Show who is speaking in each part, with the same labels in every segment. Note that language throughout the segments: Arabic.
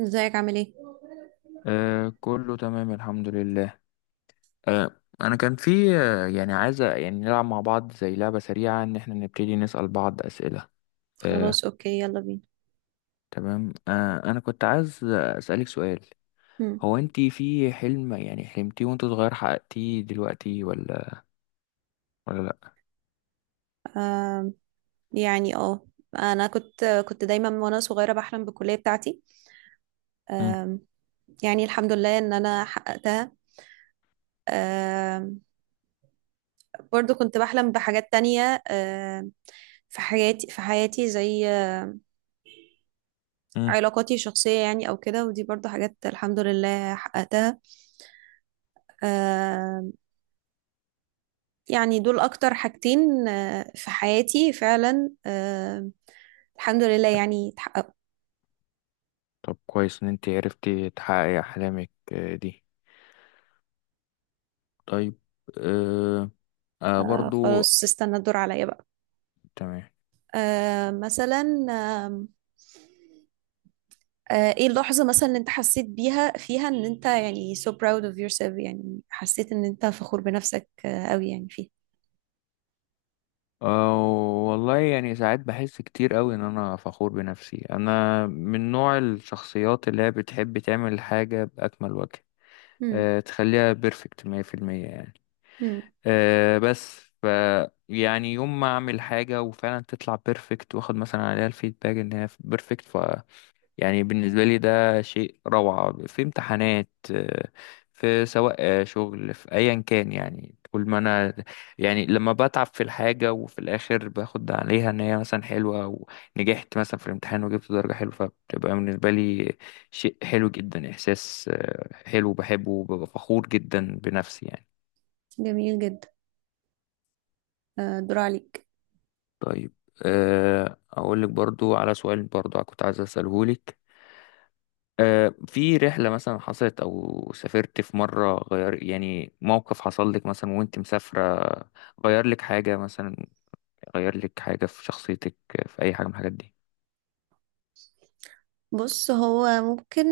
Speaker 1: ازيك عامل ايه؟
Speaker 2: آه، كله تمام الحمد لله. انا كان في يعني عايزه يعني نلعب مع بعض زي لعبه سريعه ان احنا نبتدي نسال بعض اسئله. آه.
Speaker 1: خلاص، اوكي، يلا بينا.
Speaker 2: تمام. انا كنت عايز اسالك سؤال.
Speaker 1: هم.
Speaker 2: هو انت في حلم يعني حلمتيه وانت صغير حققتيه دلوقتي ولا ولا لا؟
Speaker 1: آم، يعني انا كنت دايما وانا صغيره بحلم بالكليه بتاعتي.
Speaker 2: مم.
Speaker 1: آم، يعني الحمد لله ان انا حققتها. آم، برضو كنت بحلم بحاجات تانية. في حياتي زي
Speaker 2: مم.
Speaker 1: علاقاتي الشخصيه يعني او كده، ودي برضو حاجات الحمد لله حققتها. آم، يعني دول اكتر حاجتين في حياتي فعلا. الحمد لله يعني اتحققوا.
Speaker 2: طب، كويس ان انت عرفتي تحققي احلامك دي. طيب. آه. برضو.
Speaker 1: خلاص، استنى الدور عليا بقى.
Speaker 2: تمام.
Speaker 1: مثلا، آم، ايه اللحظة مثلا اللي انت حسيت بيها فيها ان انت يعني so proud of yourself، يعني حسيت ان انت فخور بنفسك قوي؟ يعني فيه؟
Speaker 2: أه والله يعني ساعات بحس كتير قوي ان انا فخور بنفسي. انا من نوع الشخصيات اللي هي بتحب تعمل حاجة بأكمل وجه.
Speaker 1: مم.
Speaker 2: تخليها بيرفكت 100% يعني.
Speaker 1: مم.
Speaker 2: أه بس ف يعني يوم ما اعمل حاجة وفعلا تطلع بيرفكت، واخد مثلا عليها الفيدباك ان هي بيرفكت. يعني بالنسبة لي ده شيء روعة في امتحانات، في سواء شغل، في أيا كان يعني. كل ما أنا يعني لما بتعب في الحاجة وفي الآخر باخد عليها إن هي مثلا حلوة، ونجحت مثلا في الامتحان وجبت درجة حلوة، فبتبقى بالنسبة لي شيء حلو جدا. إحساس حلو بحبه وببقى فخور جدا بنفسي يعني.
Speaker 1: جميل جدا. الدور عليك.
Speaker 2: طيب. أقول لك برضو على سؤال برضو كنت عايز أسأله لك. في رحلة مثلا حصلت أو سافرت في مرة، غير يعني موقف حصل لك مثلا وأنت مسافرة، غير لك حاجة مثلا، غير لك حاجة في شخصيتك، في أي حاجة من الحاجات دي؟
Speaker 1: بص، هو ممكن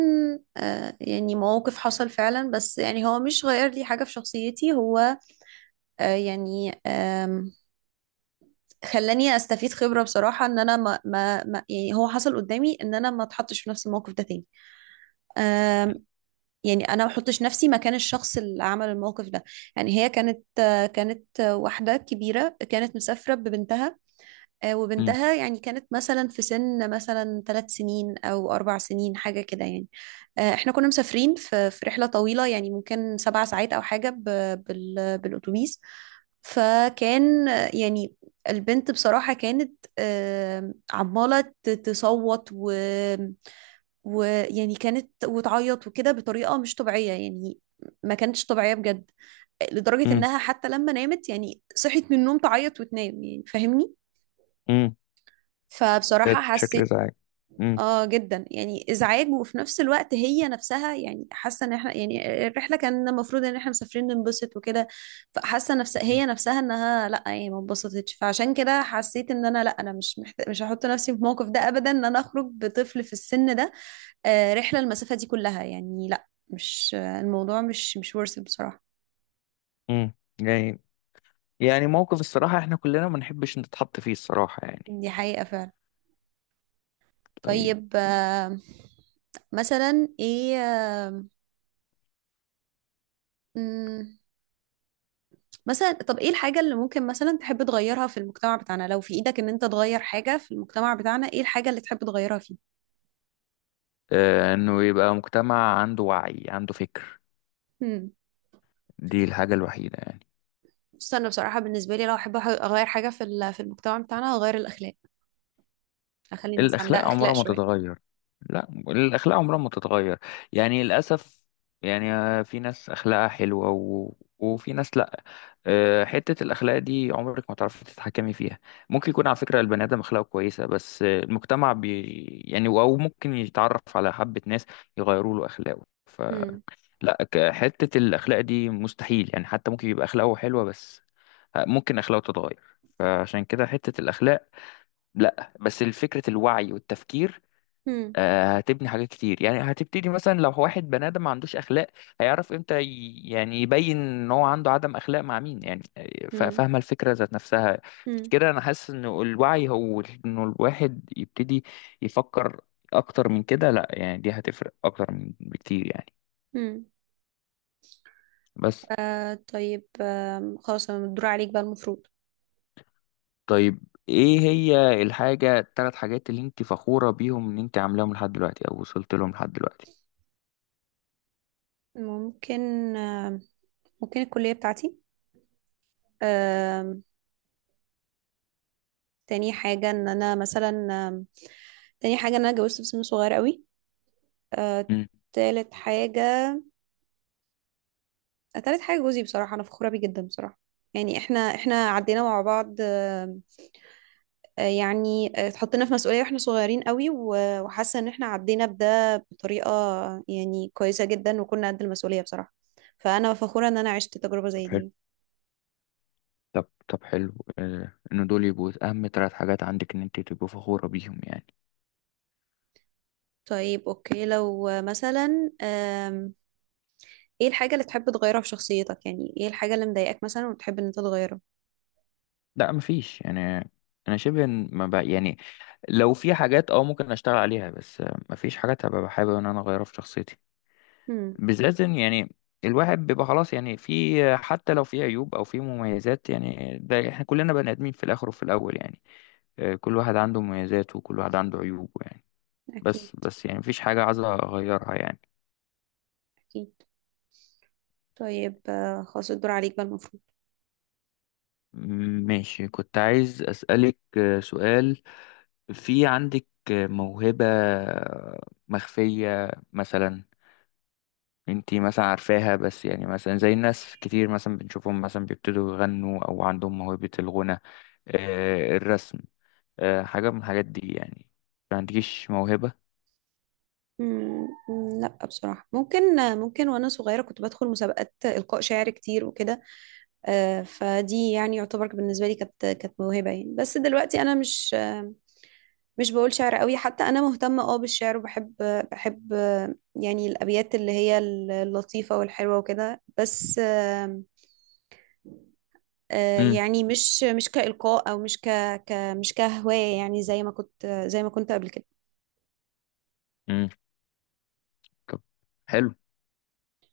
Speaker 1: يعني مواقف حصل فعلا، بس يعني هو مش غير لي حاجة في شخصيتي. هو يعني خلاني استفيد خبرة بصراحة ان انا يعني هو حصل قدامي ان انا ما اتحطش في نفس الموقف ده تاني. يعني انا ما بحطش نفسي مكان الشخص اللي عمل الموقف ده. يعني هي كانت، واحده كبيره، كانت مسافره ببنتها.
Speaker 2: مم.
Speaker 1: وبنتها يعني كانت مثلا في سن مثلا 3 سنين او 4 سنين حاجه كده يعني. احنا كنا مسافرين في رحله طويله، يعني ممكن 7 ساعات او حاجه بالاتوبيس. فكان يعني البنت بصراحه كانت عماله تصوت، ويعني كانت وتعيط وكده بطريقة مش طبيعية يعني. ما كانتش طبيعية بجد، لدرجة
Speaker 2: مم.
Speaker 1: إنها حتى لما نامت يعني صحيت من النوم تعيط وتنام، يعني فاهمني.
Speaker 2: مم.
Speaker 1: فبصراحة
Speaker 2: كانت بشكل
Speaker 1: حسيت
Speaker 2: إزعاج. مم.
Speaker 1: اه جدا، يعني ازعاج. وفي نفس الوقت هي نفسها يعني حاسة ان احنا يعني الرحلة كان المفروض ان احنا مسافرين ننبسط وكده، فحاسة نفسها هي نفسها انها لا، يعني ما انبسطتش. فعشان كده حسيت ان انا، لا، انا مش هحط نفسي في الموقف ده ابدا، ان انا اخرج بطفل في السن ده رحلة المسافة دي كلها. يعني لا، مش الموضوع مش worth it بصراحة.
Speaker 2: مم. يعني يعني موقف الصراحة إحنا كلنا ما نحبش نتحط فيه الصراحة يعني.
Speaker 1: دي حقيقة فعلا.
Speaker 2: طيب.
Speaker 1: طيب، مثلا ايه؟ مم. مثلا، طب ايه الحاجة اللي ممكن مثلا تحب تغيرها في المجتمع بتاعنا؟ لو في ايدك ان انت تغير حاجة في المجتمع بتاعنا، ايه الحاجة اللي تحب تغيرها فيه؟
Speaker 2: إنه يبقى مجتمع عنده وعي، عنده فكر.
Speaker 1: مم.
Speaker 2: دي الحاجة الوحيدة يعني.
Speaker 1: بص، انا بصراحة بالنسبة لي لو احب اغير حاجة في في المجتمع بتاعنا، هغير الاخلاق. اخلي الناس عندها
Speaker 2: الأخلاق
Speaker 1: اخلاق
Speaker 2: عمرها ما
Speaker 1: شوية.
Speaker 2: تتغير. لا، الأخلاق عمرها ما تتغير، يعني للأسف. يعني في ناس أخلاقها حلوة، و... وفي ناس لا. حتة الأخلاق دي عمرك ما تعرفي تتحكمي فيها. ممكن يكون على فكرة البني آدم أخلاقه كويسة، بس المجتمع يعني أو ممكن يتعرف على حبة ناس يغيروا له أخلاقه،
Speaker 1: مم.
Speaker 2: فلا. حتة الأخلاق دي مستحيل يعني. حتى ممكن يبقى أخلاقه حلوة بس ممكن أخلاقه تتغير. فعشان كده حتة الأخلاق لا، بس فكرة الوعي والتفكير
Speaker 1: مم.
Speaker 2: هتبني حاجات كتير يعني. هتبتدي مثلا لو واحد بني آدم ما عندوش أخلاق، هيعرف امتى يعني يبين ان هو عنده عدم أخلاق مع مين، يعني،
Speaker 1: مم.
Speaker 2: فاهمة الفكرة ذات نفسها.
Speaker 1: مم.
Speaker 2: كده أنا حاسس إن الوعي هو إنه الواحد يبتدي يفكر أكتر من كده. لا يعني دي هتفرق أكتر من بكتير يعني.
Speaker 1: مم.
Speaker 2: بس.
Speaker 1: طيب، خلاص، انا الدور عليك بقى المفروض.
Speaker 2: طيب. إيه هي التلات حاجات اللي أنت فخورة بيهم إن أنت عاملاهم لحد دلوقتي أو وصلت لهم لحد دلوقتي؟
Speaker 1: ممكن، آه ممكن الكلية بتاعتي. آه تاني حاجة ان انا مثلا، تاني حاجة ان انا اتجوزت في سن صغير قوي. آه
Speaker 2: مم.
Speaker 1: تالت حاجة، تالت حاجة جوزي بصراحة، انا فخورة بيه جدا بصراحة. يعني احنا، عدينا مع بعض. يعني اتحطينا في مسؤولية واحنا صغيرين قوي، وحاسة ان احنا عدينا بده بطريقة يعني كويسة جدا، وكنا قد المسؤولية بصراحة. فانا فخورة ان انا عشت تجربة زي دي.
Speaker 2: طب، حلو. ان دول يبقوا اهم ثلاث حاجات عندك ان انت تبقوا فخورة بيهم يعني.
Speaker 1: طيب، اوكي، لو مثلا ايه الحاجة اللي تحب تغيرها في شخصيتك؟ يعني ايه الحاجة اللي مضايقاك مثلا وتحب ان انت تغيرها؟
Speaker 2: لا، مفيش يعني. انا شبه، إن ما بقى يعني. لو في حاجات ممكن اشتغل عليها، بس مفيش حاجات هبقى حابب ان انا اغيرها في شخصيتي.
Speaker 1: امم.
Speaker 2: بالذات إن يعني الواحد بيبقى خلاص يعني. في حتى لو في عيوب او في مميزات، يعني ده احنا كلنا بني ادمين في الاخر وفي الاول يعني. كل واحد عنده مميزاته وكل واحد عنده عيوبه يعني.
Speaker 1: اكيد.
Speaker 2: بس يعني مفيش حاجة عايز اغيرها يعني.
Speaker 1: اكيد. طيب، خلاص الدور عليك بقى المفروض.
Speaker 2: ماشي، كنت عايز أسألك سؤال. في عندك موهبة مخفية مثلا؟ انتي مثلا عارفاها، بس يعني مثلا زي الناس كتير مثلا بنشوفهم مثلا بيبتدوا يغنوا أو عندهم موهبة الغنى، الرسم، حاجة من الحاجات دي يعني؟ ما عندكيش موهبة؟
Speaker 1: امم. لا، بصراحة ممكن، وانا صغيرة كنت بدخل مسابقات إلقاء شعر كتير وكده. فدي يعني يعتبر بالنسبة لي كانت، موهبة يعني. بس دلوقتي أنا مش مش بقول شعر قوي. حتى أنا مهتمة بالشعر، وبحب يعني الأبيات اللي هي اللطيفة والحلوة وكده. بس
Speaker 2: امم
Speaker 1: يعني مش كإلقاء، أو مش ك، ك، مش كهواية، يعني زي ما كنت، قبل كده.
Speaker 2: امم طب، حلو.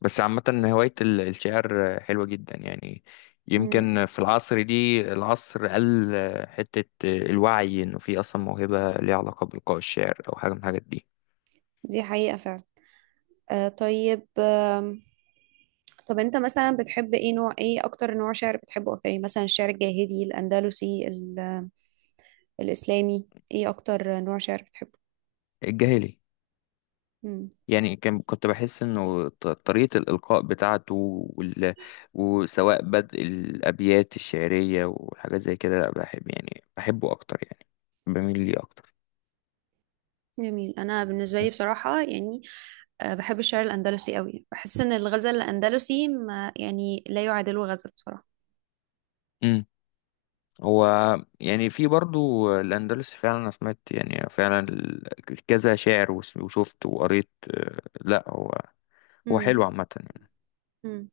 Speaker 2: بس عامة، هواية الشعر حلوة جدا يعني.
Speaker 1: مم.
Speaker 2: يمكن في العصر دي العصر قل حتة الوعي إنه في أصلا موهبة ليها علاقة بإلقاء الشعر أو حاجة من الحاجات دي.
Speaker 1: دي حقيقة فعلا. طيب، طب انت مثلا بتحب ايه؟ نوع ايه؟ اكتر نوع شعر بتحبه اكتر يعني؟ مثلا الشعر الجاهلي، الاندلسي، الإسلامي، ايه أكتر نوع شعر بتحبه؟
Speaker 2: الجاهلي.
Speaker 1: مم.
Speaker 2: يعني كنت بحس إنه طريقة الإلقاء بتاعته وال... وسواء بدء الأبيات الشعرية وحاجات زي كده، لا بحب يعني، بحبه أكتر يعني، بميل ليه أكتر.
Speaker 1: جميل. أنا بالنسبة لي بصراحة يعني بحب الشعر الأندلسي قوي. بحس إن الغزل الأندلسي ما، يعني لا يعادله غزل بصراحة.
Speaker 2: هو يعني في برضو الأندلس فعلا، أنا سمعت يعني فعلا كذا شاعر وشفت وقريت، لا هو، هو
Speaker 1: مم.
Speaker 2: حلو عامة يعني.
Speaker 1: مم.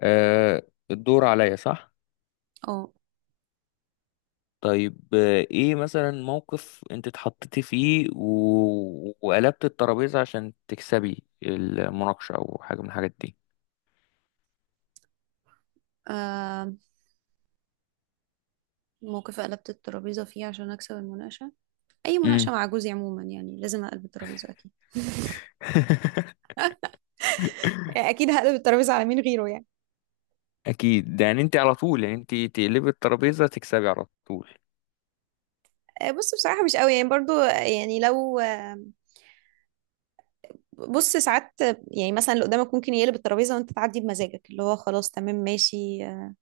Speaker 2: آه، الدور عليا، صح؟
Speaker 1: اه.
Speaker 2: طيب. ايه مثلا موقف انت اتحطيتي فيه و... وقلبت الترابيزة عشان تكسبي المناقشة أو حاجة من الحاجات دي؟
Speaker 1: آه، موقف قلبت الترابيزة فيه عشان أكسب المناقشة؟ أي
Speaker 2: مم.
Speaker 1: مناقشة مع جوزي عموما يعني لازم أقلب الترابيزة أكيد. اكيد هقلب الترابيزه على مين غيره يعني.
Speaker 2: أكيد، ده يعني انت على طول يعني، انت تقلبي الترابيزة تكسبي على طول.
Speaker 1: بص، بصراحه مش قوي يعني. برضو يعني لو بص، ساعات يعني مثلا اللي قدامك ممكن يقلب الترابيزه وانت تعدي بمزاجك، اللي هو خلاص تمام ماشي،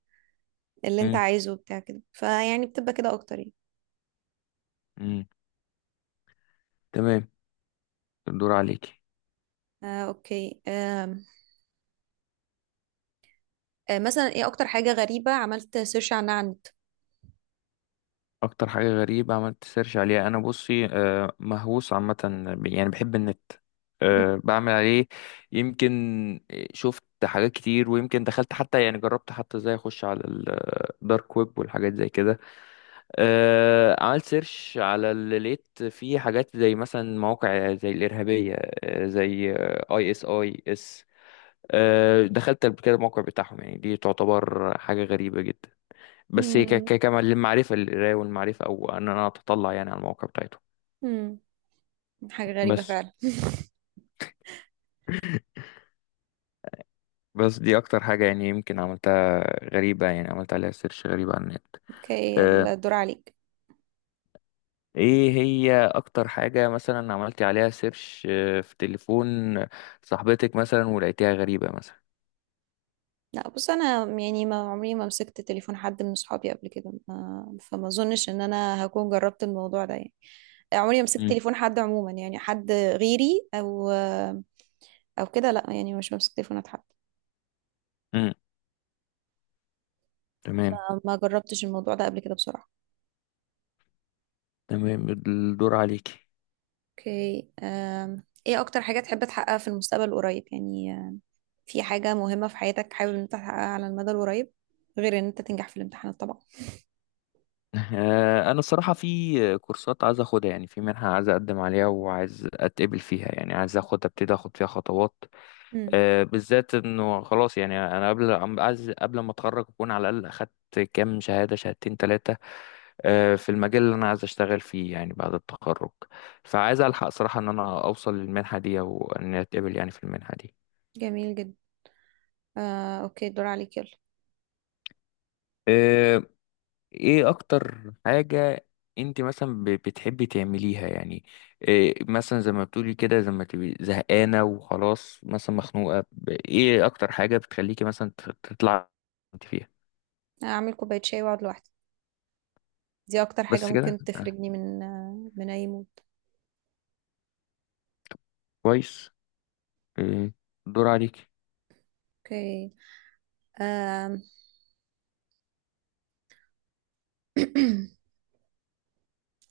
Speaker 1: اللي انت
Speaker 2: مم.
Speaker 1: عايزه وبتاع كده. فيعني بتبقى كده اكتر يعني.
Speaker 2: مم. تمام. الدور عليكي.
Speaker 1: اوكي. مثلا، ايه اكتر حاجة غريبة عملت سيرش عنها على النت؟
Speaker 2: اكتر حاجه غريبه عملت سيرش عليها، انا بصي مهووس عامه، يعني بحب النت،
Speaker 1: مم.
Speaker 2: بعمل عليه. يمكن شفت حاجات كتير، ويمكن دخلت حتى، يعني جربت حتى ازاي اخش على الدارك ويب والحاجات زي كده. عملت سيرش على اللي لقيت فيه حاجات زي مثلا مواقع زي الارهابيه، زي ISIS. دخلت قبل كده الموقع بتاعهم يعني. دي تعتبر حاجه غريبه جدا، بس هي
Speaker 1: مم.
Speaker 2: كمان للمعرفة، للقراية والمعرفة، أو إن أنا أتطلع يعني على المواقع بتاعته.
Speaker 1: مم. حاجة غريبة
Speaker 2: بس.
Speaker 1: فعلا.
Speaker 2: بس دي أكتر حاجة يعني يمكن عملتها غريبة، يعني عملت عليها سيرش غريبة على النت.
Speaker 1: اوكي،
Speaker 2: آه،
Speaker 1: الدور عليك.
Speaker 2: إيه هي أكتر حاجة مثلا عملتي عليها سيرش في تليفون صاحبتك مثلا، ولقيتيها غريبة مثلا؟
Speaker 1: لا، بص انا يعني ما عمري ما مسكت تليفون حد من صحابي قبل كده، ما فما اظنش ان انا هكون جربت الموضوع ده يعني. عمري ما مسكت
Speaker 2: مم.
Speaker 1: تليفون حد عموما، يعني حد غيري او كده، لا، يعني مش بمسك تليفونات حد.
Speaker 2: مم. تمام.
Speaker 1: فما جربتش الموضوع ده قبل كده بصراحة.
Speaker 2: تمام، الدور عليكي.
Speaker 1: اوكي. ايه اكتر حاجة تحب تحققها في المستقبل القريب؟ يعني في حاجة مهمة في حياتك حابب ان انت تحققها على المدى القريب غير ان انت تنجح في الامتحانات طبعا؟
Speaker 2: انا الصراحه في كورسات عايز اخدها، يعني في منحه عايز اقدم عليها وعايز اتقبل فيها، يعني عايز اخد ابتدي اخد فيها خطوات.
Speaker 1: امم.
Speaker 2: بالذات انه خلاص يعني انا عايز قبل ما اتخرج اكون على الاقل اخدت كام شهاده، شهادتين، ثلاثه في المجال اللي انا عايز اشتغل فيه، يعني بعد التخرج. فعايز الحق صراحه ان انا اوصل للمنحه دي او ان اتقبل يعني في المنحه دي.
Speaker 1: جميل جدا. اوكي، الدور عليك يلا.
Speaker 2: آه، ايه اكتر حاجه انت مثلا بتحبي تعمليها يعني؟ إيه مثلا زي ما بتقولي كده، زي ما تبقي زهقانه وخلاص مثلا مخنوقه، ايه اكتر حاجه بتخليكي مثلا تطلع انت فيها؟
Speaker 1: اعمل كوباية شاي واقعد لوحدي. دي اكتر حاجة
Speaker 2: بس كده.
Speaker 1: ممكن تخرجني من اي مود.
Speaker 2: كويس. إيه، دور عليك.
Speaker 1: اوكي. أم.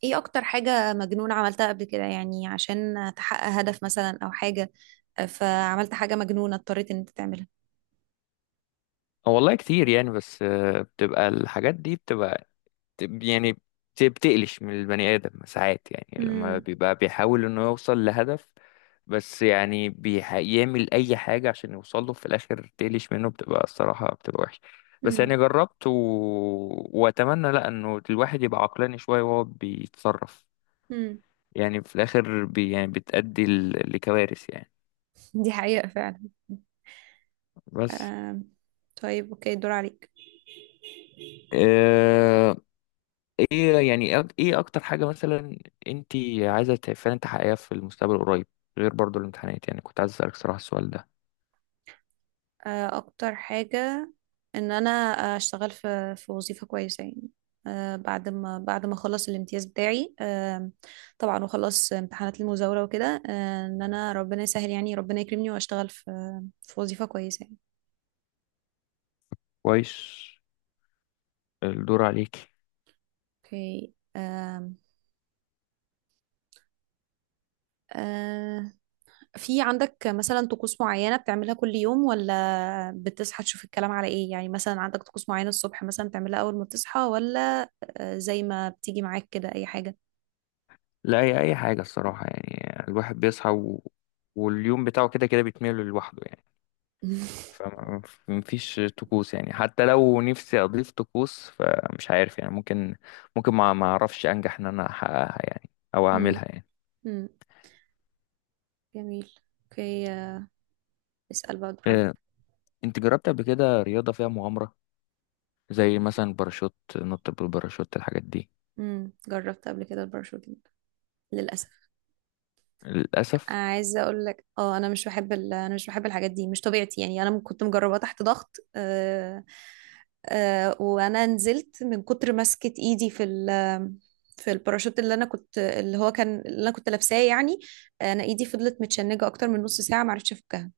Speaker 1: ايه اكتر حاجة مجنون عملتها قبل كده يعني عشان تحقق هدف مثلا او حاجة؟ فعملت حاجة مجنونة اضطريت ان انت تعملها.
Speaker 2: اه والله كتير يعني، بس بتبقى الحاجات دي بتبقى يعني بتقلش من البني آدم ساعات، يعني لما
Speaker 1: امم.
Speaker 2: بيبقى بيحاول انه يوصل لهدف، بس يعني بيعمل اي حاجة عشان يوصل له. في الاخر تقلش منه، بتبقى الصراحة بتبقى وحشة. بس يعني
Speaker 1: امم.
Speaker 2: جربت، واتمنى، لا، انه الواحد يبقى عقلاني شوية وهو بيتصرف. يعني في الاخر يعني بتأدي لكوارث يعني.
Speaker 1: دي حقيقة فعلا.
Speaker 2: بس.
Speaker 1: آم، طيب، اوكي، الدور عليك.
Speaker 2: آه، ايه يعني ايه اكتر حاجة مثلا انت عايزة فعلا تحققيها في المستقبل القريب، غير برضو الامتحانات؟ يعني كنت عايز اسألك صراحة السؤال ده.
Speaker 1: اكتر حاجة ان انا اشتغل في وظيفة كويسة يعني. بعد ما، اخلص الامتياز بتاعي، طبعا، واخلص امتحانات المزاولة وكده. ان انا ربنا يسهل، يعني ربنا يكرمني واشتغل في في وظيفة كويسة يعني.
Speaker 2: كويس. الدور عليكي.
Speaker 1: اوكي. آه، في عندك مثلا طقوس معينة بتعملها كل يوم، ولا بتصحى تشوف الكلام على ايه؟ يعني مثلا عندك طقوس معينة الصبح مثلا بتعملها اول ما تصحى، ولا زي ما بتيجي معاك كده اي حاجة؟
Speaker 2: لا، هي اي حاجة الصراحة يعني، الواحد بيصحى، واليوم بتاعه كده كده بيتميل لوحده يعني. فمفيش طقوس يعني. حتى لو نفسي اضيف طقوس فمش عارف يعني، ممكن ما اعرفش انجح ان انا احققها يعني، او
Speaker 1: امم.
Speaker 2: اعملها يعني.
Speaker 1: امم. جميل. اوكي، اسأل بقى، دور عليك.
Speaker 2: آه، انت جربت قبل كده رياضة فيها مغامرة، زي مثلا باراشوت، نط بالباراشوت، الحاجات دي؟
Speaker 1: امم. جربت قبل كده الباراشوتنج، للأسف.
Speaker 2: للأسف.
Speaker 1: عايزه اقول لك، انا مش بحب الحاجات دي، مش طبيعتي يعني. انا كنت مجرباه تحت ضغط. وانا نزلت من كتر ماسكه ايدي في في الباراشوت، اللي انا كنت، اللي هو كان اللي انا كنت لابساه يعني. انا ايدي فضلت متشنجه اكتر من نص ساعه، ما عرفتش افكها.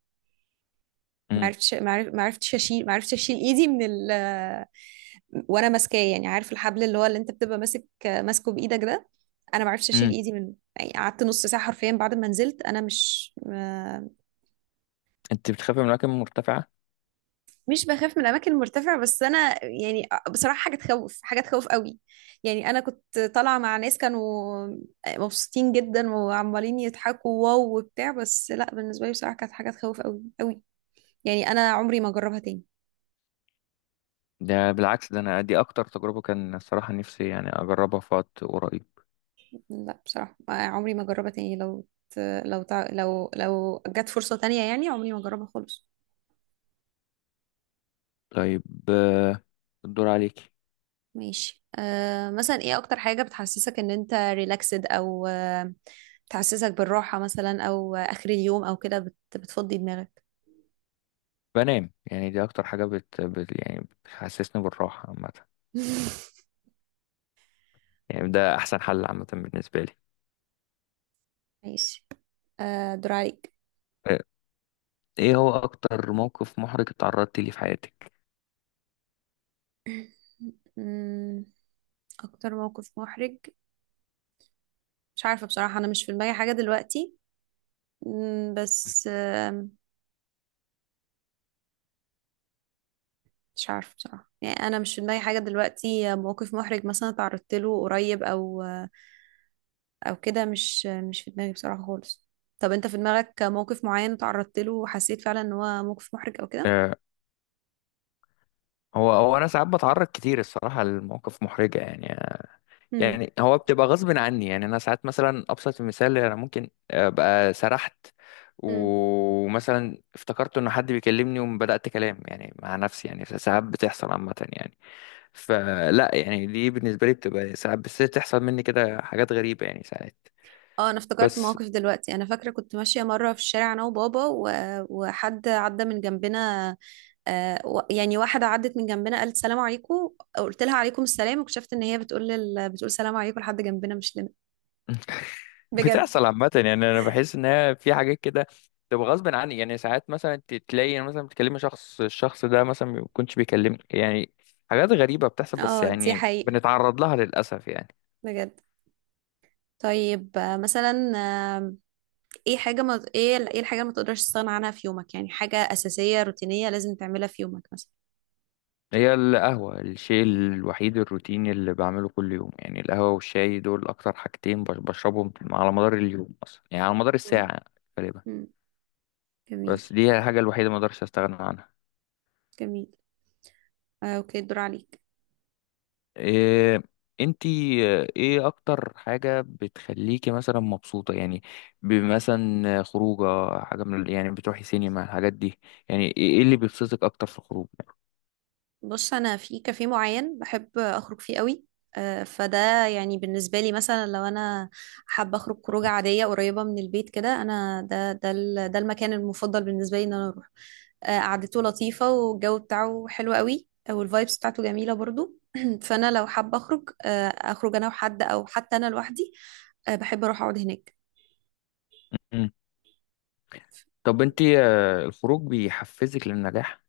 Speaker 1: ما
Speaker 2: مم.
Speaker 1: عرفتش ما عرف- ما عرفتش اشيل ما عرفتش اشيل ايدي من وانا ماسكاه، يعني عارف الحبل اللي هو اللي انت بتبقى ماسك ماسكه بايدك ده. انا ما عرفتش اشيل
Speaker 2: مم.
Speaker 1: ايدي منه يعني، قعدت نص ساعه حرفيا بعد ما نزلت. انا مش
Speaker 2: انت بتخافي من الأماكن المرتفعة؟
Speaker 1: مش بخاف من الاماكن المرتفعه، بس انا يعني بصراحه حاجه تخوف، حاجه تخوف قوي. يعني انا كنت طالعه مع ناس كانوا مبسوطين جدا وعمالين يضحكوا واو وبتاع، بس لا، بالنسبه لي بصراحه كانت حاجه تخوف قوي قوي. يعني انا عمري ما اجربها تاني.
Speaker 2: ده بالعكس، ده أنا دي أكتر تجربة كان الصراحة نفسي يعني أجربها في وقت قريب.
Speaker 1: لا، بصراحه عمري ما اجربها تاني. لو جت فرصه تانية يعني، عمري ما اجربها خالص.
Speaker 2: طيب. آه، الدور عليكي.
Speaker 1: ماشي. مثلا ايه اكتر حاجة بتحسسك ان انت ريلاكسد، او بتحسسك بالراحة مثلا، او اخر اليوم او كده بتفضي دماغك؟
Speaker 2: بنام، يعني دي أكتر حاجة يعني بتحسسني بالراحة عامة. يعني ده أحسن حل عامة بالنسبة لي.
Speaker 1: ماشي. دور عليك.
Speaker 2: آه، إيه هو أكتر موقف محرج اتعرضتي ليه في حياتك؟
Speaker 1: مم. اكتر موقف محرج، مش عارفة بصراحة، انا مش في دماغي حاجة دلوقتي. بس مش عارفة بصراحة. يعني أنا مش في دماغي حاجة دلوقتي موقف محرج مثلا تعرضت له قريب، أو كده، مش، في دماغي بصراحة خالص. طب أنت في دماغك موقف معين تعرضت له وحسيت فعلا إن هو موقف محرج أو كده؟
Speaker 2: آه، هو أنا ساعات بتعرض كتير الصراحة لمواقف محرجة يعني.
Speaker 1: هم
Speaker 2: يعني هو بتبقى غصب عني يعني. انا ساعات مثلا، ابسط المثال، انا ممكن ابقى سرحت
Speaker 1: هم
Speaker 2: ومثلا افتكرت ان حد بيكلمني وبدات كلام يعني مع نفسي، يعني ساعات بتحصل عامه يعني. فلا يعني، دي بالنسبه لي بتبقى ساعات، بس تحصل مني كده حاجات غريبه يعني ساعات.
Speaker 1: اه أنا افتكرت
Speaker 2: بس
Speaker 1: موقف دلوقتي. أنا فاكرة كنت ماشية مرة في الشارع، أنا وبابا وحد عدى من جنبنا. يعني واحدة عدت من جنبنا قالت سلام عليكم. قلت لها عليكم السلام، واكتشفت ان هي بتقول بتقول سلام عليكم لحد جنبنا مش لنا. بجد.
Speaker 2: بتحصل عامة يعني، أنا بحس إن هي في حاجات كده تبقى غصب عني. يعني ساعات مثلا تلاقي أنا مثلا بتكلمي شخص، الشخص ده مثلا ما يكونش بيكلمني يعني. حاجات غريبة بتحصل بس،
Speaker 1: اه، دي
Speaker 2: يعني
Speaker 1: حقيقة،
Speaker 2: بنتعرض لها للأسف يعني.
Speaker 1: بجد. طيب، مثلا، آه، ايه الحاجة اللي ما تقدرش تستغنى عنها في يومك؟ يعني حاجة أساسية روتينية لازم تعملها في يومك مثلا؟
Speaker 2: هي القهوة الشيء الوحيد الروتيني اللي بعمله كل يوم يعني. القهوة والشاي دول أكتر حاجتين بشربهم على مدار اليوم أصلا يعني، على مدار
Speaker 1: مم.
Speaker 2: الساعة غالبا.
Speaker 1: مم.
Speaker 2: بس
Speaker 1: جميل.
Speaker 2: دي هي الحاجة الوحيدة ما أقدرش أستغنى عنها.
Speaker 1: جميل. اوكي، الدور عليك.
Speaker 2: إيه انتي ايه اكتر حاجة بتخليكي مثلا مبسوطة يعني، بمثلا خروجة، حاجة من يعني بتروحي سينما، الحاجات دي، يعني إيه اللي بيبسطك اكتر في الخروج يعني؟
Speaker 1: بص، انا في كافيه معين بحب اخرج فيه قوي. فده يعني بالنسبه لي مثلا، لو انا حابه اخرج خروجه عاديه قريبه من البيت كده، انا ده المكان المفضل بالنسبه لي ان انا اروح. قعدته لطيفه، والجو بتاعه حلو قوي، والفايبس بتاعته جميله برضو. فانا لو حابه اخرج، اخرج انا وحد، او حتى انا لوحدي. بحب اروح اقعد هناك.
Speaker 2: م. طب، انتي الخروج بيحفزك للنجاح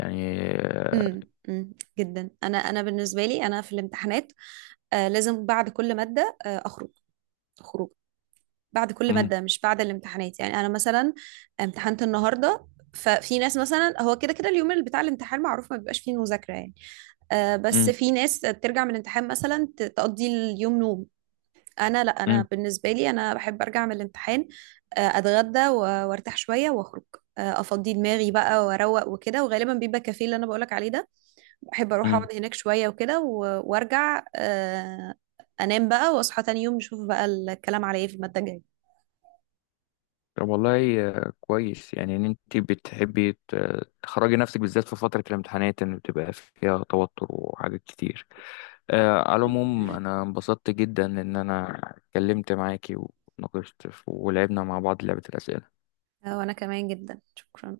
Speaker 2: يعني
Speaker 1: امم. أمم. جدا. انا، بالنسبه لي انا في الامتحانات لازم بعد كل ماده اخرج خروج. بعد كل
Speaker 2: م-
Speaker 1: مادة مش بعد الامتحانات، يعني أنا مثلا امتحنت النهاردة، ففي ناس مثلا هو كده كده اليوم اللي بتاع الامتحان معروف ما بيبقاش فيه مذاكرة يعني. بس
Speaker 2: م-
Speaker 1: في ناس بترجع من الامتحان مثلا تقضي اليوم نوم. أنا لا، أنا
Speaker 2: م-
Speaker 1: بالنسبة لي أنا بحب أرجع من الامتحان، أتغدى، وأرتاح شوية وأخرج. أفضي دماغي بقى وأروق وكده، وغالبا بيبقى كافيه اللي أنا بقولك عليه ده. بحب أروح
Speaker 2: م.
Speaker 1: أقعد هناك شوية وكده، وأرجع، أنام بقى، وأصحى تاني يوم نشوف بقى الكلام على إيه في المادة الجاية.
Speaker 2: طب والله كويس يعني ان انتي بتحبي تخرجي نفسك بالذات في فترة الامتحانات، ان بتبقى فيها توتر وحاجات كتير. على العموم انا انبسطت جدا ان انا اتكلمت معاكي، وناقشت ولعبنا مع بعض لعبة الأسئلة.
Speaker 1: وانا كمان جدا، شكرا.